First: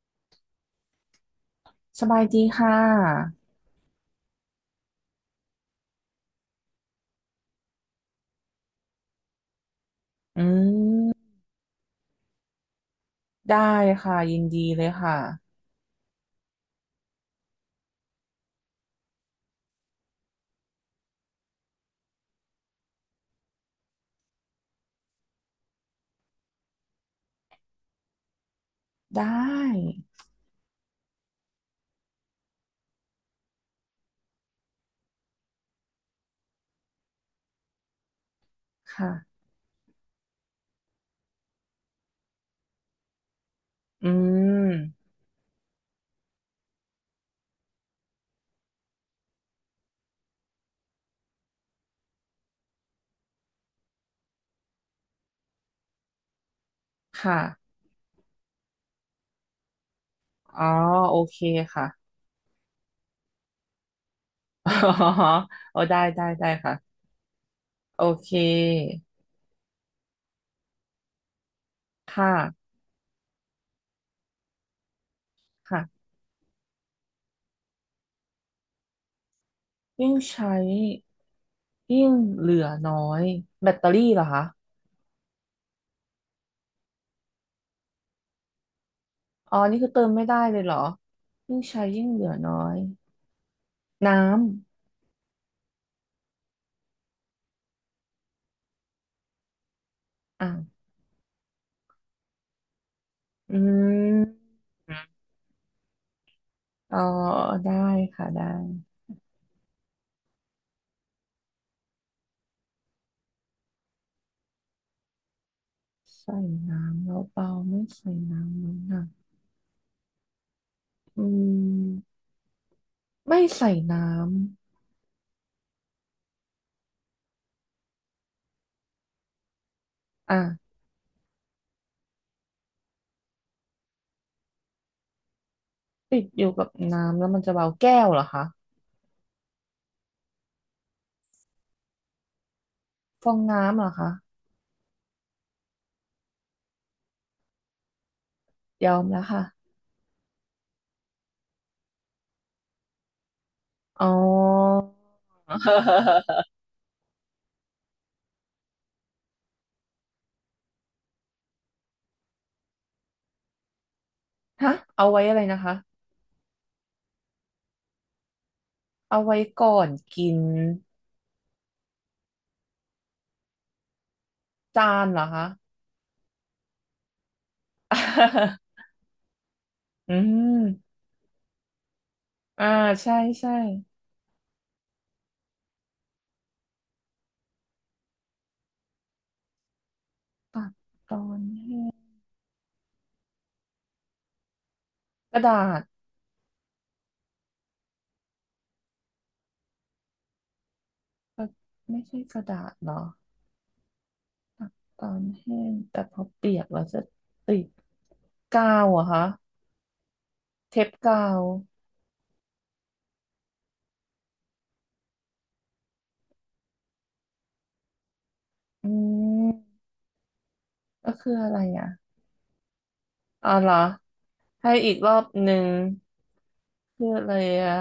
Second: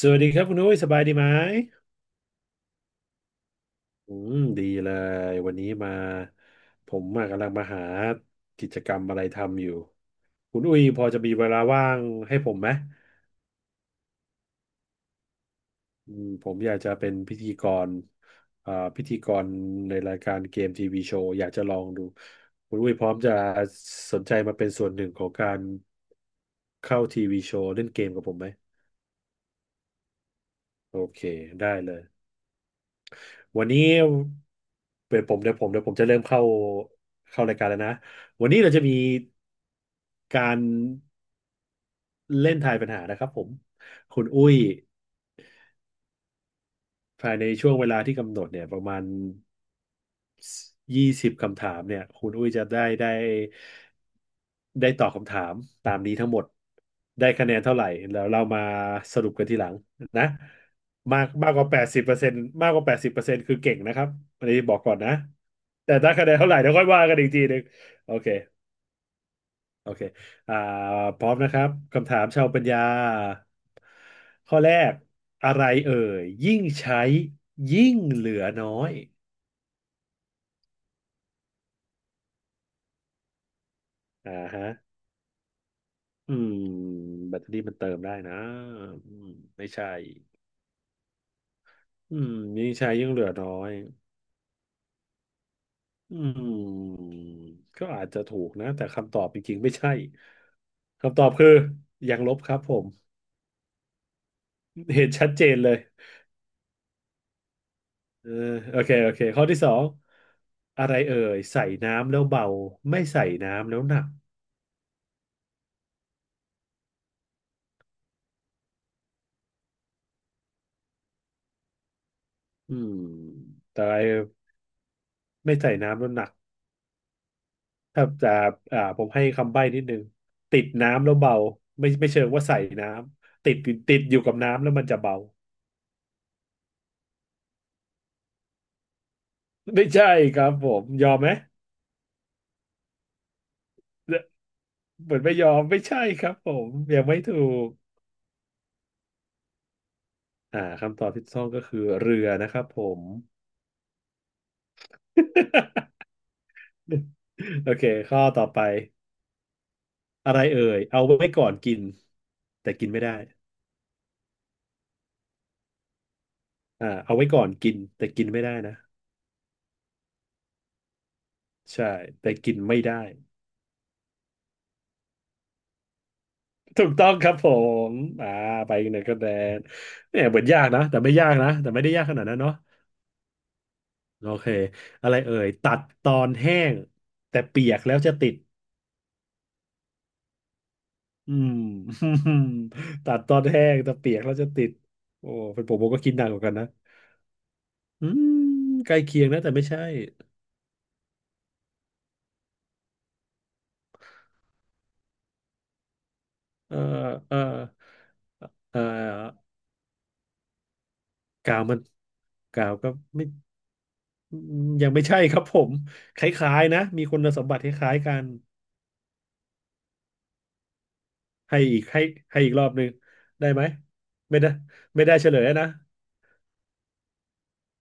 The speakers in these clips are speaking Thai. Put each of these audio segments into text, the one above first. สวัสดีครับคุณนุ้ยสบายดีไหมสบายดีค่ะอืมดีเลยวันนี้มาผมมากำลังมาหากิจกรรมอะไรทำอยู่อืคุณอุ้ยพอมจะมีเวลาว่างให้ผมไหมได้ค่ะ ยินดีเลยค่ะผมอยากจะเป็นพิธีกรพิธีกรในรายการเกมทีวีโชว์อยากจะลองดูคุณอุ้ยพร้อมจะสนใจมาเป็นส่วนหนึ่งของการเข้าทีวีโชว์เล่นเกมกับผมไหมได้โอเคได้เลย วันนี้เป็นผมเดี๋ยวผมจะเริ่มเข้ารายการแล้วนะวันนี้เราจะมีค่ะการเล่นทายปัญหานะครับผมอืคุณอุ้ยมภายในช่วงเวลาที่กำหนดเนี่ยประมาณ 20คำถามเนี่ยคุณอุ้ยจะได้ตอบคำถามตามนี้ทั้งหมดคได้คะแนน่ะเท่าไหร่แล้วเรามาสรุปกันทีหลังนะอ๋อโอมากเคมากกว่าแปค่ะ ดสิบเปอร์เซ็นต์มากกว่าแปดสิบเปอร์เซ็นต์คือเก่งนะครับอันนี้บอก อ๋ก่อนนะอโอ้แต่ได้ได้ได้คะแนนได้เท่าไหร่เดี๋ยวค่อยค่ะว่ากันอีกทีหนึ่งโอโอเคเคโอเคอ่าพร้อมนะครับคำถามค่ะชาวปัญญาข้อแรกอะไรเอ่ค่ะยยิ่งใช้ยิ่งเหลือน้อยยิ่งใช้ยิ่งเหลือน้อยแบตเตอรี่เหรออ่าคะฮะ อืมแบตเตอรี่มันเติมได้นะอืมอ๋อไม่นี่ใช่คือเติมไม่ได้เลยเหรอยิ่งใช้ยิ่งอืเหลือมน้อยิ่งยใช้ยิ่งเหลือน้อยน้ำอืมก็อาจจะถูกนะแต่คำตอบจริงๆไม่ใช่อ่ะคำตอบคือยังลบครับผมอืมเห็นชัดเจนเลยอ๋อได้ค่ะเออได้ โอเคโอเคข้อที่สองอะไรเอ่ยใส่น้ำแล้วเบาไม่ใส่น้ำแล้วหนักใส่น้ำแล้วเบาไม่ใส่น้ำแล้วหนักอืมอืมไม่ใส่แต่อะไรน้ไม่ใส่น้ำแล้วหนัก ถ้าจะผมให้คำใบ้นิดนึงำอ่ะติดน้ำแล้วเบาไม่เชิงว่าใส่น้ำติดอยู่กับน้ำแล้วมันจะเบา ติดอยู่กับน้ำแล้วมันจะเบาแก้วเหรอคะ ไม่ใช่ครับผมยอมไหมฟองน้ำเหรอคะเหมือนไม่ยอมไม่ใช่ครับผมยังไม่ถูกยอมแล้วค่ะคำตอบที่ถูกต้องก็คือเรือนะครับผม อ๋อ โอเคข้อต่อไปอะไรเอ่ยเอาไว้ก่อนกินแต่กินไม่ได้ฮะเอาไว้อะไรนะคะเอาไว้ก่อนกินแต่กินไม่ได้นะเอาไว้ก่อนกินใช่แต่กินไม่ได้ จานเหรอคะ ถูกต้องครับผมอ่าไปเนเธอระแลน อืเนี่ยเหมือนมยากนะแต่ไม่ยากนะ แต่ไม่ได้ยากขนาดนั้นเนาะอ่าใช่ใช่โอเคอะไรเอ่ยตัดตอนแห้งแต่เปียกแล้วจะติดตัดตออืนม แห้ง ตัดตอนแห้งแต่เปียกแล้วจะติดโอ้กระดาเป็นผมษผมก็คิดหนักเหมือนกันนะอืมใกล้เคียงนะแต่ไม่ใช่กระไม่ใช่กระดาษเหรอ ตอนแห้งแต่พอเปียกเออแล้วจะเออติดกาเออวเหรอะคะเทปกาวกาวมันกาวก็ไม่ยังไม่ใช่ครับผมคล้ายๆนะมีคุณสมบัติคล้ายๆกัน อืมก็คืออะให้ไรอีกอ่ะให้ให้อีกรอบหนึ่งได้อ๋อไหมเหรอไม่ได้ให้อีกไม่รอได้บเฉลยหแล้วนึ่งนะคืออะไรอ่ะ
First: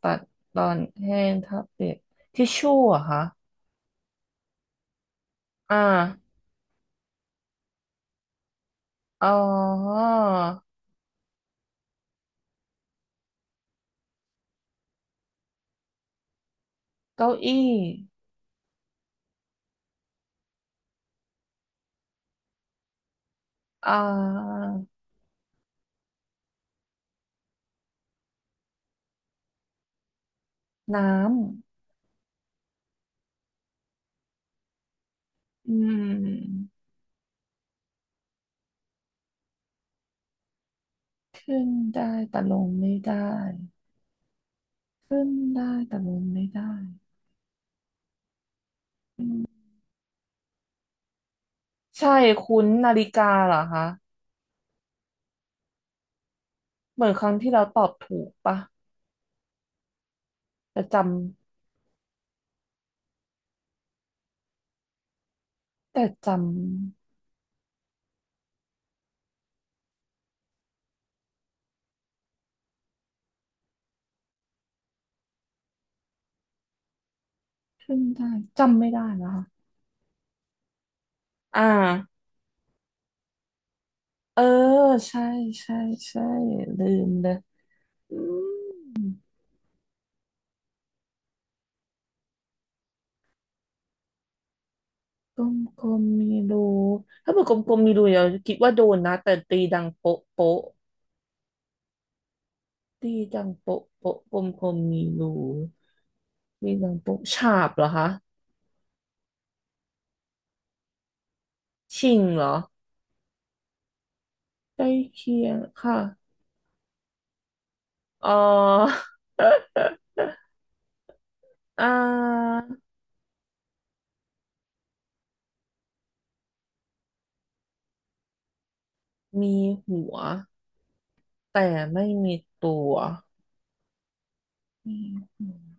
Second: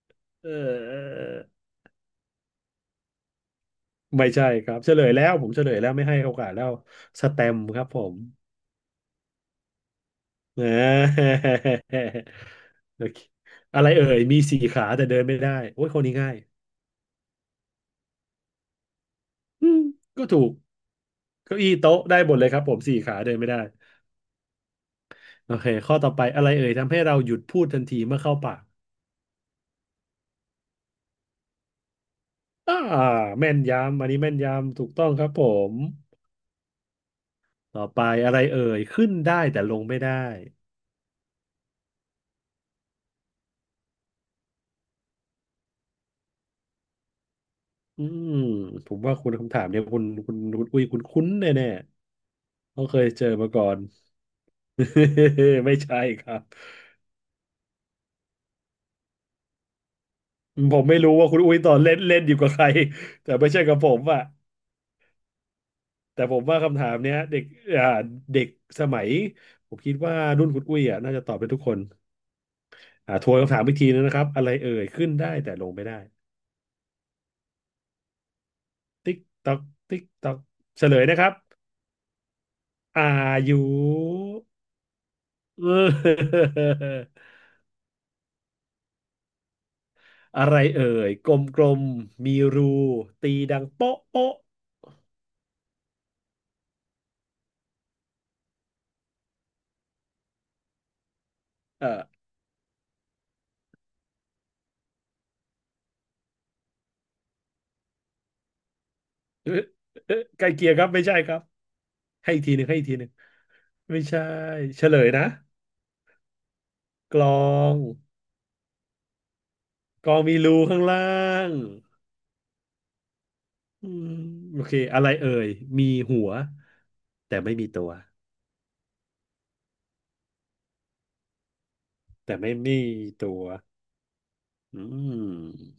ตัดเตอนแห้อองทับเปียกทิชชู่เหรอะคะไม่ใช่ครับเฉลยแล้วผมเฉลอ่ายแล้วไม่ให้โอกาสแล้วสแตมป์ครับผมอ๋อนะ อโอเคอะไรเอ่ยมีสี่ขาแต่เดินไม่ได้โอ้ยคนนี้ง่ายเก้าอี้อืมก็ถูกเก้าอี้โต๊ะได้หมดเลยครับผมสี่ขาเดินไม่ได้อ่าโอเคข้อต่อไปอะไรเอ่ยทำให้เราหยุดพูดทันทีเมื่อเข้าปากน้อ่าแม่นยำอันนี้แม่นยำถูกต้องครับผำม ต่อไปอะไรเอ่ยขึ้นได้แต่ลงไม่ได้ขึ้นได้แต่ลงไม่ได้ขึ้นได้แต่ลงไม่ได้อืมผมว่าอืคุณคำม ถามเนี่ยคุณอุ้ยคุณคุ้นแน่แน่ใช่คุ้นต้องนาเคฬิยเจอกามาเหรอก่อน คะ ไม่ใช่ครับเหมือนครั้งที่เราตอบถูกปะผแต่มจไม่รู้ว่าคุณอุ้ยตอนเล่นเล่นอยู่กับใครแต่ไม่ใช่กับผมอะแต่แต่ผจำมว่าคำถามเนี้ยเด็กอ่าเด็กสมัยผมคิดว่ารุ่นคุณอุ้ยอ่ะน่าจะตอบเป็นทุกคนทวนคำถามอีกทีนึงนะครับอะไรเอ่ยขึ้นได้แต่ลงไม่ได้ขึ้นได้จำไม่ได้ติ๊กนะคะต๊อกติ๊กต๊อกเฉลยนะครับอ่าอายุ เออใช่เอใช่ใช่อ ลืมเลยอืมอะไรเอ่ยกลมๆมีรูตีดังโป๊ะโป๊ะกลมๆมีรูถ้าเป็นกลมๆมีรูเราคิดว่าโดนนะแต่ตีดังโป๊ะโป๊ะเออตีดังโป๊ะโป๊ะกลมๆมีรูตีดังโป๊ะฉาบเหรอคะเอ๊ะ เอ๊ะใกล้เคียงครับไม่ใช่ครับชิงให้อีเหกรอทีหนึ่งให้อีกทีหนึ่งไม่ใช่ใกเฉล้ลยนะเคียงค่ะกลองอ๋อกลองมีรูข้างล่างอ่า อืมโอเคอะไรเอ่ยมีหัวแต่ไม่มีตัวมีหัวแต่ไม่มีแต่ไม่ตัมีวตัวอืมีหัว ม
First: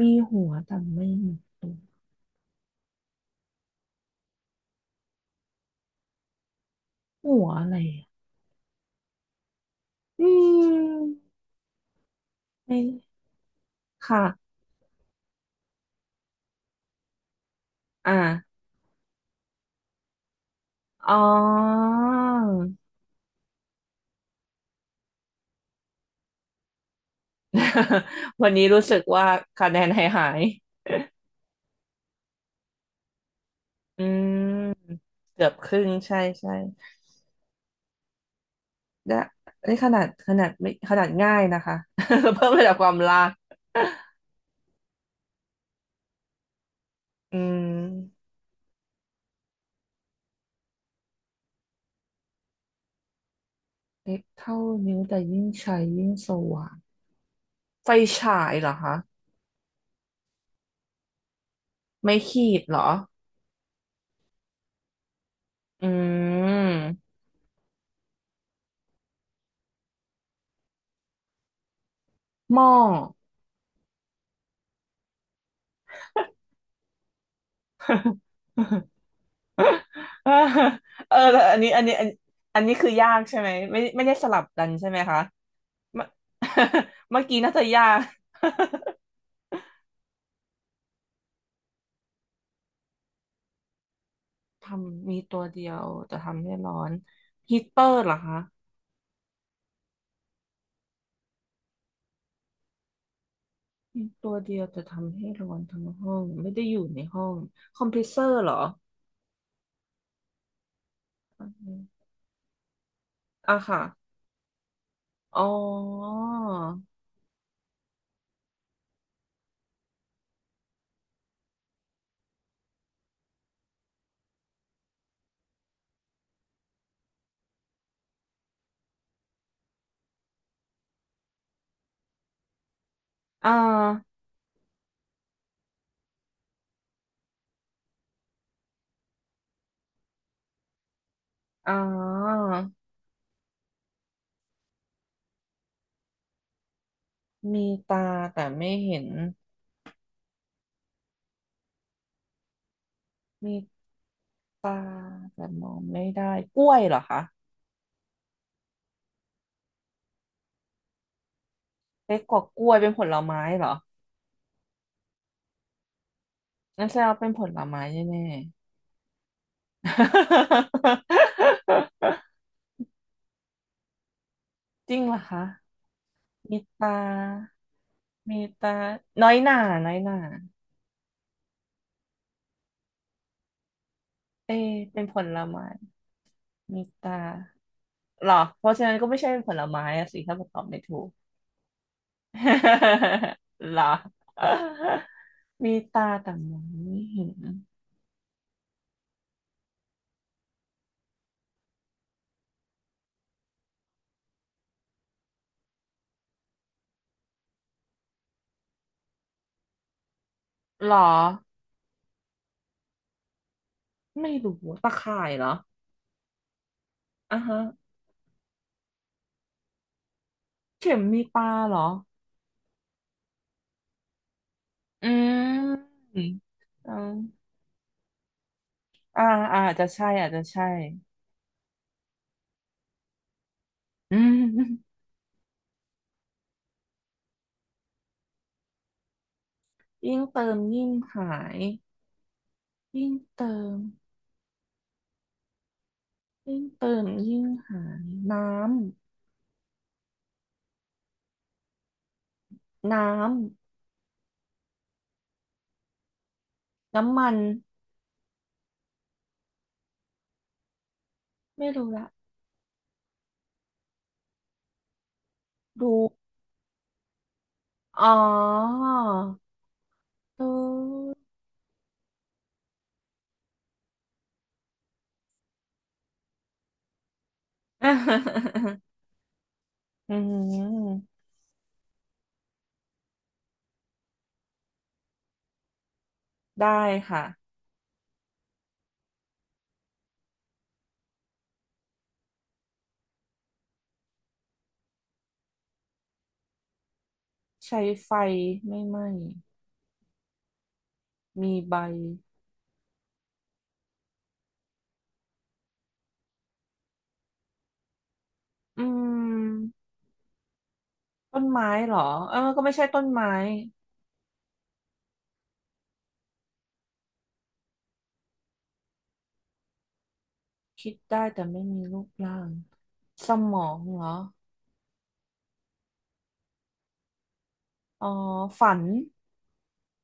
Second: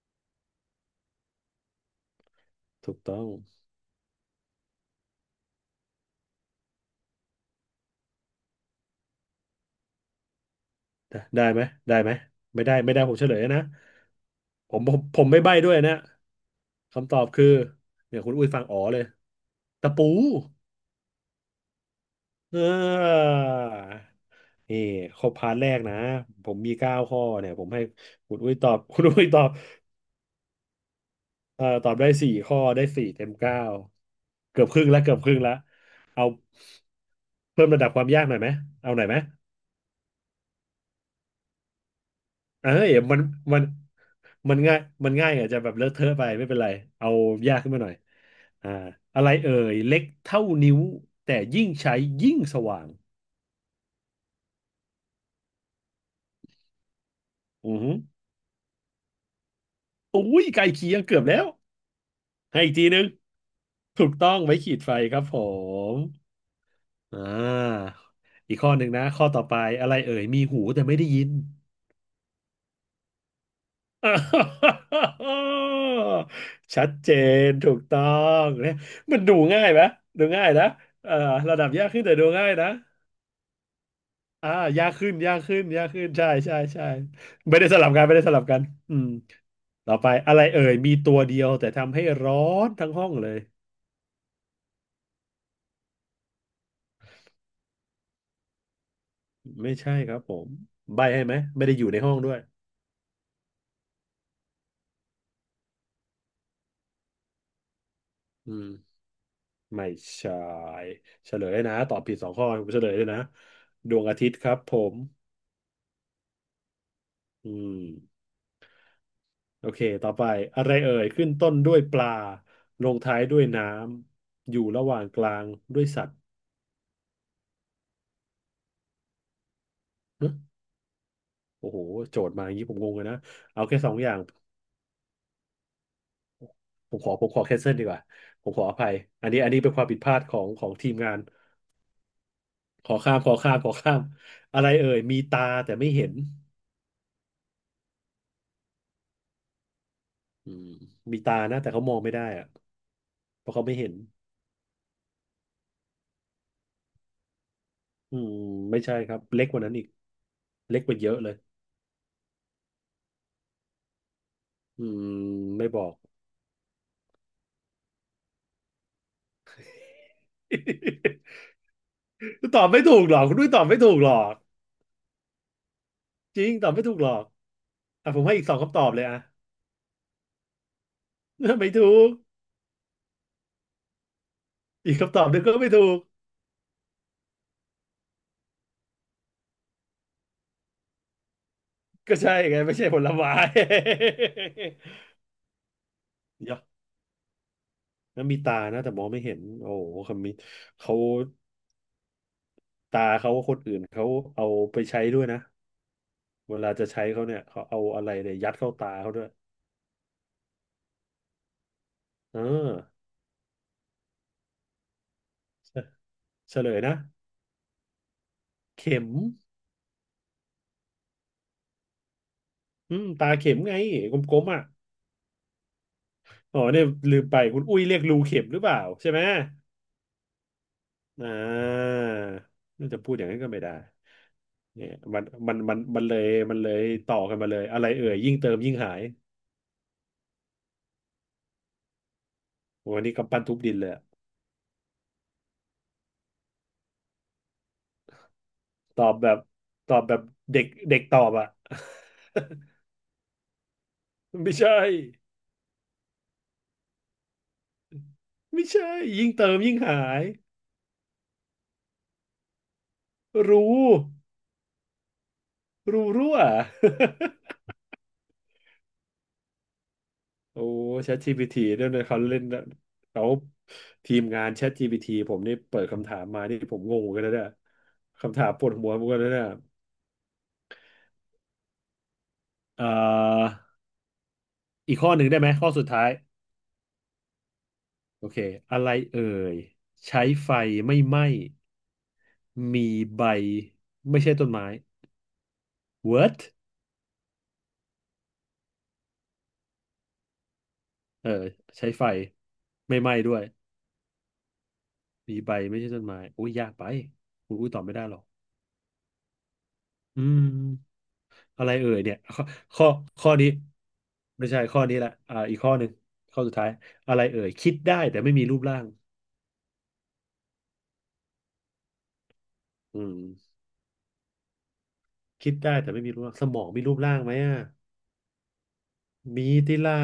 มีหัวแต่ไม่มีตัวถูกต้อง หัวอะไรอะอืได้มได้ไหมได้ไหมไม่ได้ไม่ไม่ได้ผมเฉลยนะค่ะ ผมไม่ใบ้ด้วยนะคำตอบคืออ่าเนี่ยคุณอุ้ยฟังอ๋อเลยตะปูอ๋อ เออนี่ครบพาร์ทแรกนะผมมี9 ข้อเนี่ยผมให้คุณ วัอุ้นยนี้ตอบ รู้ สึคุกณอุ้ว่ายตอบคะแนนหายตอบได้4 ข้อได้สี่เต็มเก้าอืเกือบครึ่งมแล้วเกือบครึ่งเกือแล้บวครึ่งใช่เอาใช่เพิ่มระดับความยากหน่อยไหมเอาหน่อยไหม และนี่ขนาดไม่ขนาดง่ายนะคะ เพิ่มระเอ้ดับคยวามลากมันมันง่ายมันง่ายอาจจะแบบเลอะเทอะไปไม่เป็นไรเอาอืยากขึ้นมาหน่อยมอ่าอะไรเอ่ยเล็กเท่านิ้วแต่ยิ่งใช้ยิ่งสว่างเล็กเท่านิ้วแต่ยิ่งใช้ยิ่งสว่าง อือไฟหือฉายเหรอคะอุ้ยไกลเคียงเกือบแล้วไม่ขีให้ดอีเหกรทีอนึงถูกต้องไว้ขีดไฟครับผอืมมอ่าอีกข้อหนึ่งนะข้อต่อไปอะไรเอ่ยมีหูแต่ไม่ได้ยิน หม้อ ชัดเจนถูกต้องเนี่ยมันดูง่ายไหมดูง่ายนะเอ่เอออแต่อัระนดับนี้ยากขึ้นแต่ดูง่ายอันนะนี้คือยากใช่ไหมไม่ไม่ได้สลับอ่ากันใช่ยากไหมขึ้นคะยากขึ้นยากขึ้เมื่อ นใช่ใช่ใช่ เมื่อกี้น่าไม่จะได้สยาลับก กันไม่ได้สลับกันอืมต่อไปอะไรเอ่ยมีตัวเดียวแต่ทำให้ร้อนทั้งห้องเลย ทำมีตัวเดียวแต่ทำให้ร้อนฮีตเตอร์เหรอคะไม่ใช่ครับผมใบให้ไหมไม่ได้อยู่ในห้องด้วยมีตัวเดียวแต่ทำให้ร้อนทั้งห้องไม่ได้อยู่ในห้องคอมเพรสเซอร์เหอืรอมไม่ใช่เฉลยนะตอบผิดสองข้อผมเฉลยเลยนะอ่ะค่ะดวงอาทิตย์ครับผมอ๋ออืม โอเคต่อไปอะไรเอ่ยขึ้นต้นด้วยปลาลงท้ายด้วยน้ำอยู่ระหว่างกลางด้วยสัตว์เนอะโอ้โหโจทย์มาอย่างนี้ผมงงเลยนะอ่าเอาแค่สองอย่างผมขอแคนเซิลดีกว่าผมขออภัยอันนี้เป็นความผิดพลาดของทีมงานอ่า ขอข้ามอะไรเอ่ยมีตาแต่ไม่เห็นมีตาแต่ไม่เห็น อืมมีตานะแต่เขามองไม่ได้อะเพมีราะเขาไม่เห็นตาแต่มองไม่ได้กล้วยเหรอคะอืมไม่ใช่ครับเล็กกว่านั้นอีกเล็กกว่าเยอะเลยเล็กกว่ากล้วยเป็นผลไม้เหรออืมไม่บอก งั้นแสดงว่าเป็นผลไม้แน่ๆ ตอบไม่ถูกหรอกคุณด้วยตอบไม่ถูกหรอกจริงเหรอคะ จริงมีตอบไม่ตา ถูกหรอกอ่ะผมให้มีอีกสองตา คำตอบเลยอ่ะ น้อยหน่า น้อยหน่า ไม่ถูกเอะอีกเป็นผคำตอบหลนึ่งก็ไม้ ไม่ถูกมีตาเหรอเพราะฉะนั้นก็ไม่ใช่เป็นผลไม้อะสิถ้าตอบไม่ถูก ก็ใช่ไงไม่ใช่ผลไม้ เหรอ มีตาแต่ มเดี๋ยออะงไม่เห็น แล้วมีตานะแต่มองไม่เห็นโอ้โหคำนี้เขาตาเขาคนอื่นเขาเอาไปใช้ด้วยนะเวลาจะใช้เขาเนี่ยเขาเอาอะไรเนี่ยยัดเข้าตาเขาด้วยหรอเออไม่รู้ตะข่ายเหรอเฉเฉลยนะอ่ะฮะเข็มเข็มมีปลาเหรออืมตาเข็มไงกลมๆอ่ะอืมอ๋อเนี่ยเอาลืมไปคุณอุ้ยเรียกรูเข็มหรือเปล่าใช่ไหม อ่าอ่าอาจจะใช่อาจจะใช่อ่าน่าจะพูดอย่างนั้นก็ไม่ได้อืเนี่ยมมันเลยต่อกันมาเลยอะไรเอ่ยยิ่งเติมยิ่งหายยิ่งเติมยิ่งหายวันยิ่งนี้กำปั้นเติทุบดิมนเลยอะยิ่งเติมยิ่งหายน้ตอบแบบตอบแบบเด็กเด็กตอบอ่ะ ำไม่ใช่น้ำมันไม่ใช่ยิ่งเติมยิ่งหายไม่รู้ละรู้รู้รู้รั่ว อ๋อรู โอ้ ChatGPT ด้วยนะเขาเล่นเขาทีมงาน ChatGPT ผมนี่เปิดคำถามมานี่ผมงงเหมือนกันนะเนี่ยคำถาม อปวดหัวเหมือนกันนะเนี่ยอืมเอ่อ อีกข้อหนึ่งได้ไหมข้อสุดท้ายได้ค่ะโอเคอะไรเอ่ยใช้ไฟไม่ไหม้มีใบไม่ใช่ต้นไม้ What ใช้ไฟไม่ไหม้เออมีใบ ใช้ไฟไม่ไหม้ด้วยมีใบไม่ใช่ต้นไม้อุ้ยยากไปอุ้ยตอบไม่ได้หรอกอืมอืมต้นอะไม้ไรเอ่เหรยอเนี่ยเออก็ไม่ใช่ข้อต้นไม้ข้อนี้ไม่ใช่ข้อนี้แหละอ่าอีกข้อหนึ่งข้อสุดท้ายอะไรเอ่ยคิดได้แต่ไม่มีรูปร่างคิดได้แต่ไม่มีรูปร่างอืสมมองเหรอคิดได้แต่ไม่มีรูปร่างสมองมีรูปร่างไหมอ่ะอ๋อฝันมีติล่า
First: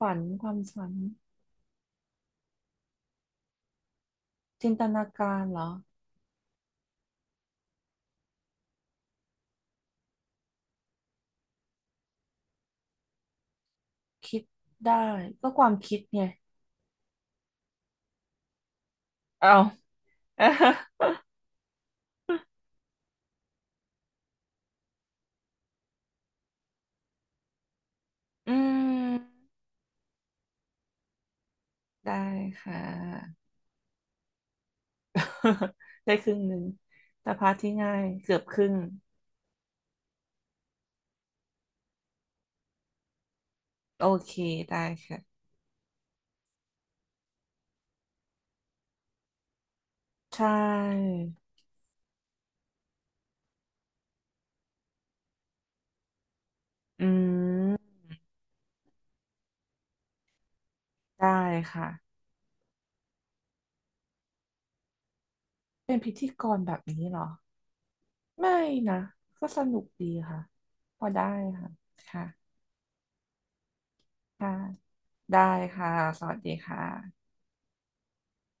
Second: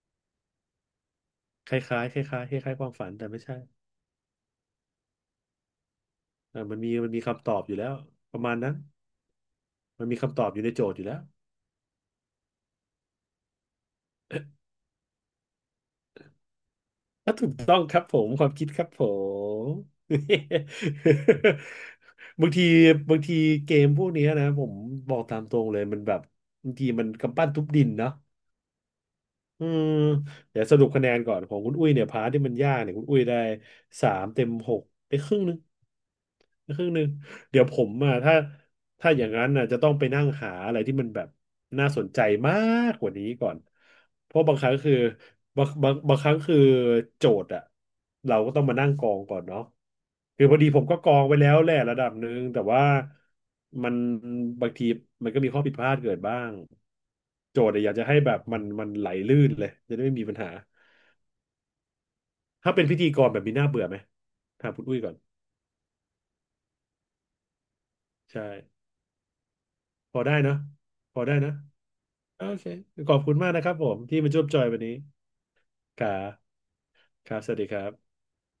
ความฝันคล้ายๆคล้ายๆคล้ายๆความฝันแต่ไม่ใช่จินตนาการเหรอเออมันมีคำตอบอยู่แล้วประมาณนั้นมันมีคำตอบอยู่ในโจทย์อยู่แล้วคิดได้ก็ความคิดไงอ่ะถูกต้องครับผมความคิดครับผเอา ม บางทีบางทีเกมพวกเนี้ยนะผมบอกตามตรงเลยมันแบบบางทีมันกำปั้นทุบดินเนาะ อืมอืมเดี๋ยวสรุปคะแนนก่อนของคุณอุ้ยเนี่ยได้พาร์ทที่มันยาค่ะ กเนี่ยคุณอุ้ยได้สามเต็มหกได้ครึ่งหนึง ได้ครึ่งหนึ่งไครึ่งหนึงแต่พาร์ทเดี๋ยวที่ผมง่ายอ่ะเกือบครึ่งถ้าอย่างนั้นน่ะจะต้องไปนั่งหาอะไรที่มันแบบน่าสนใจมากกว่านี้ก่อนโอเพเคราะบางครั้งได้คือค่ะบางครั้งคือโจทย์อ่ะเราก็ต้องมานั่งกองก่อนเนาะใชคือพอดีผมก็ก่องไว้แล้วแหละระดับหนึ่งแต่ว่ามันบางทีมันก็มีข้อผิดพลาดเกิดบ้าง อืโจทย์มเนี่ยอยากจะให้แบบมันไหลลื่นเลยจะได้ไม่มีปัญหาได้ค่ะถ้าเป็นพิธีกรแบบมีหน้าเบื่อไหมถามคุณอุ้ยก่อนเป็นพิธีกรแบบนี้เหรอ ใช่ไม่นะก็สนุกดีพอได้ค่ะเนอะพอพอได้ได้นะค่ะโอค่ะเคขอบคุณมากนะครับผมที่มาร่วมค่ะจอยวันนี้ได้ค่ะครัสบวัสดีค่ะครับสวัสดีครับ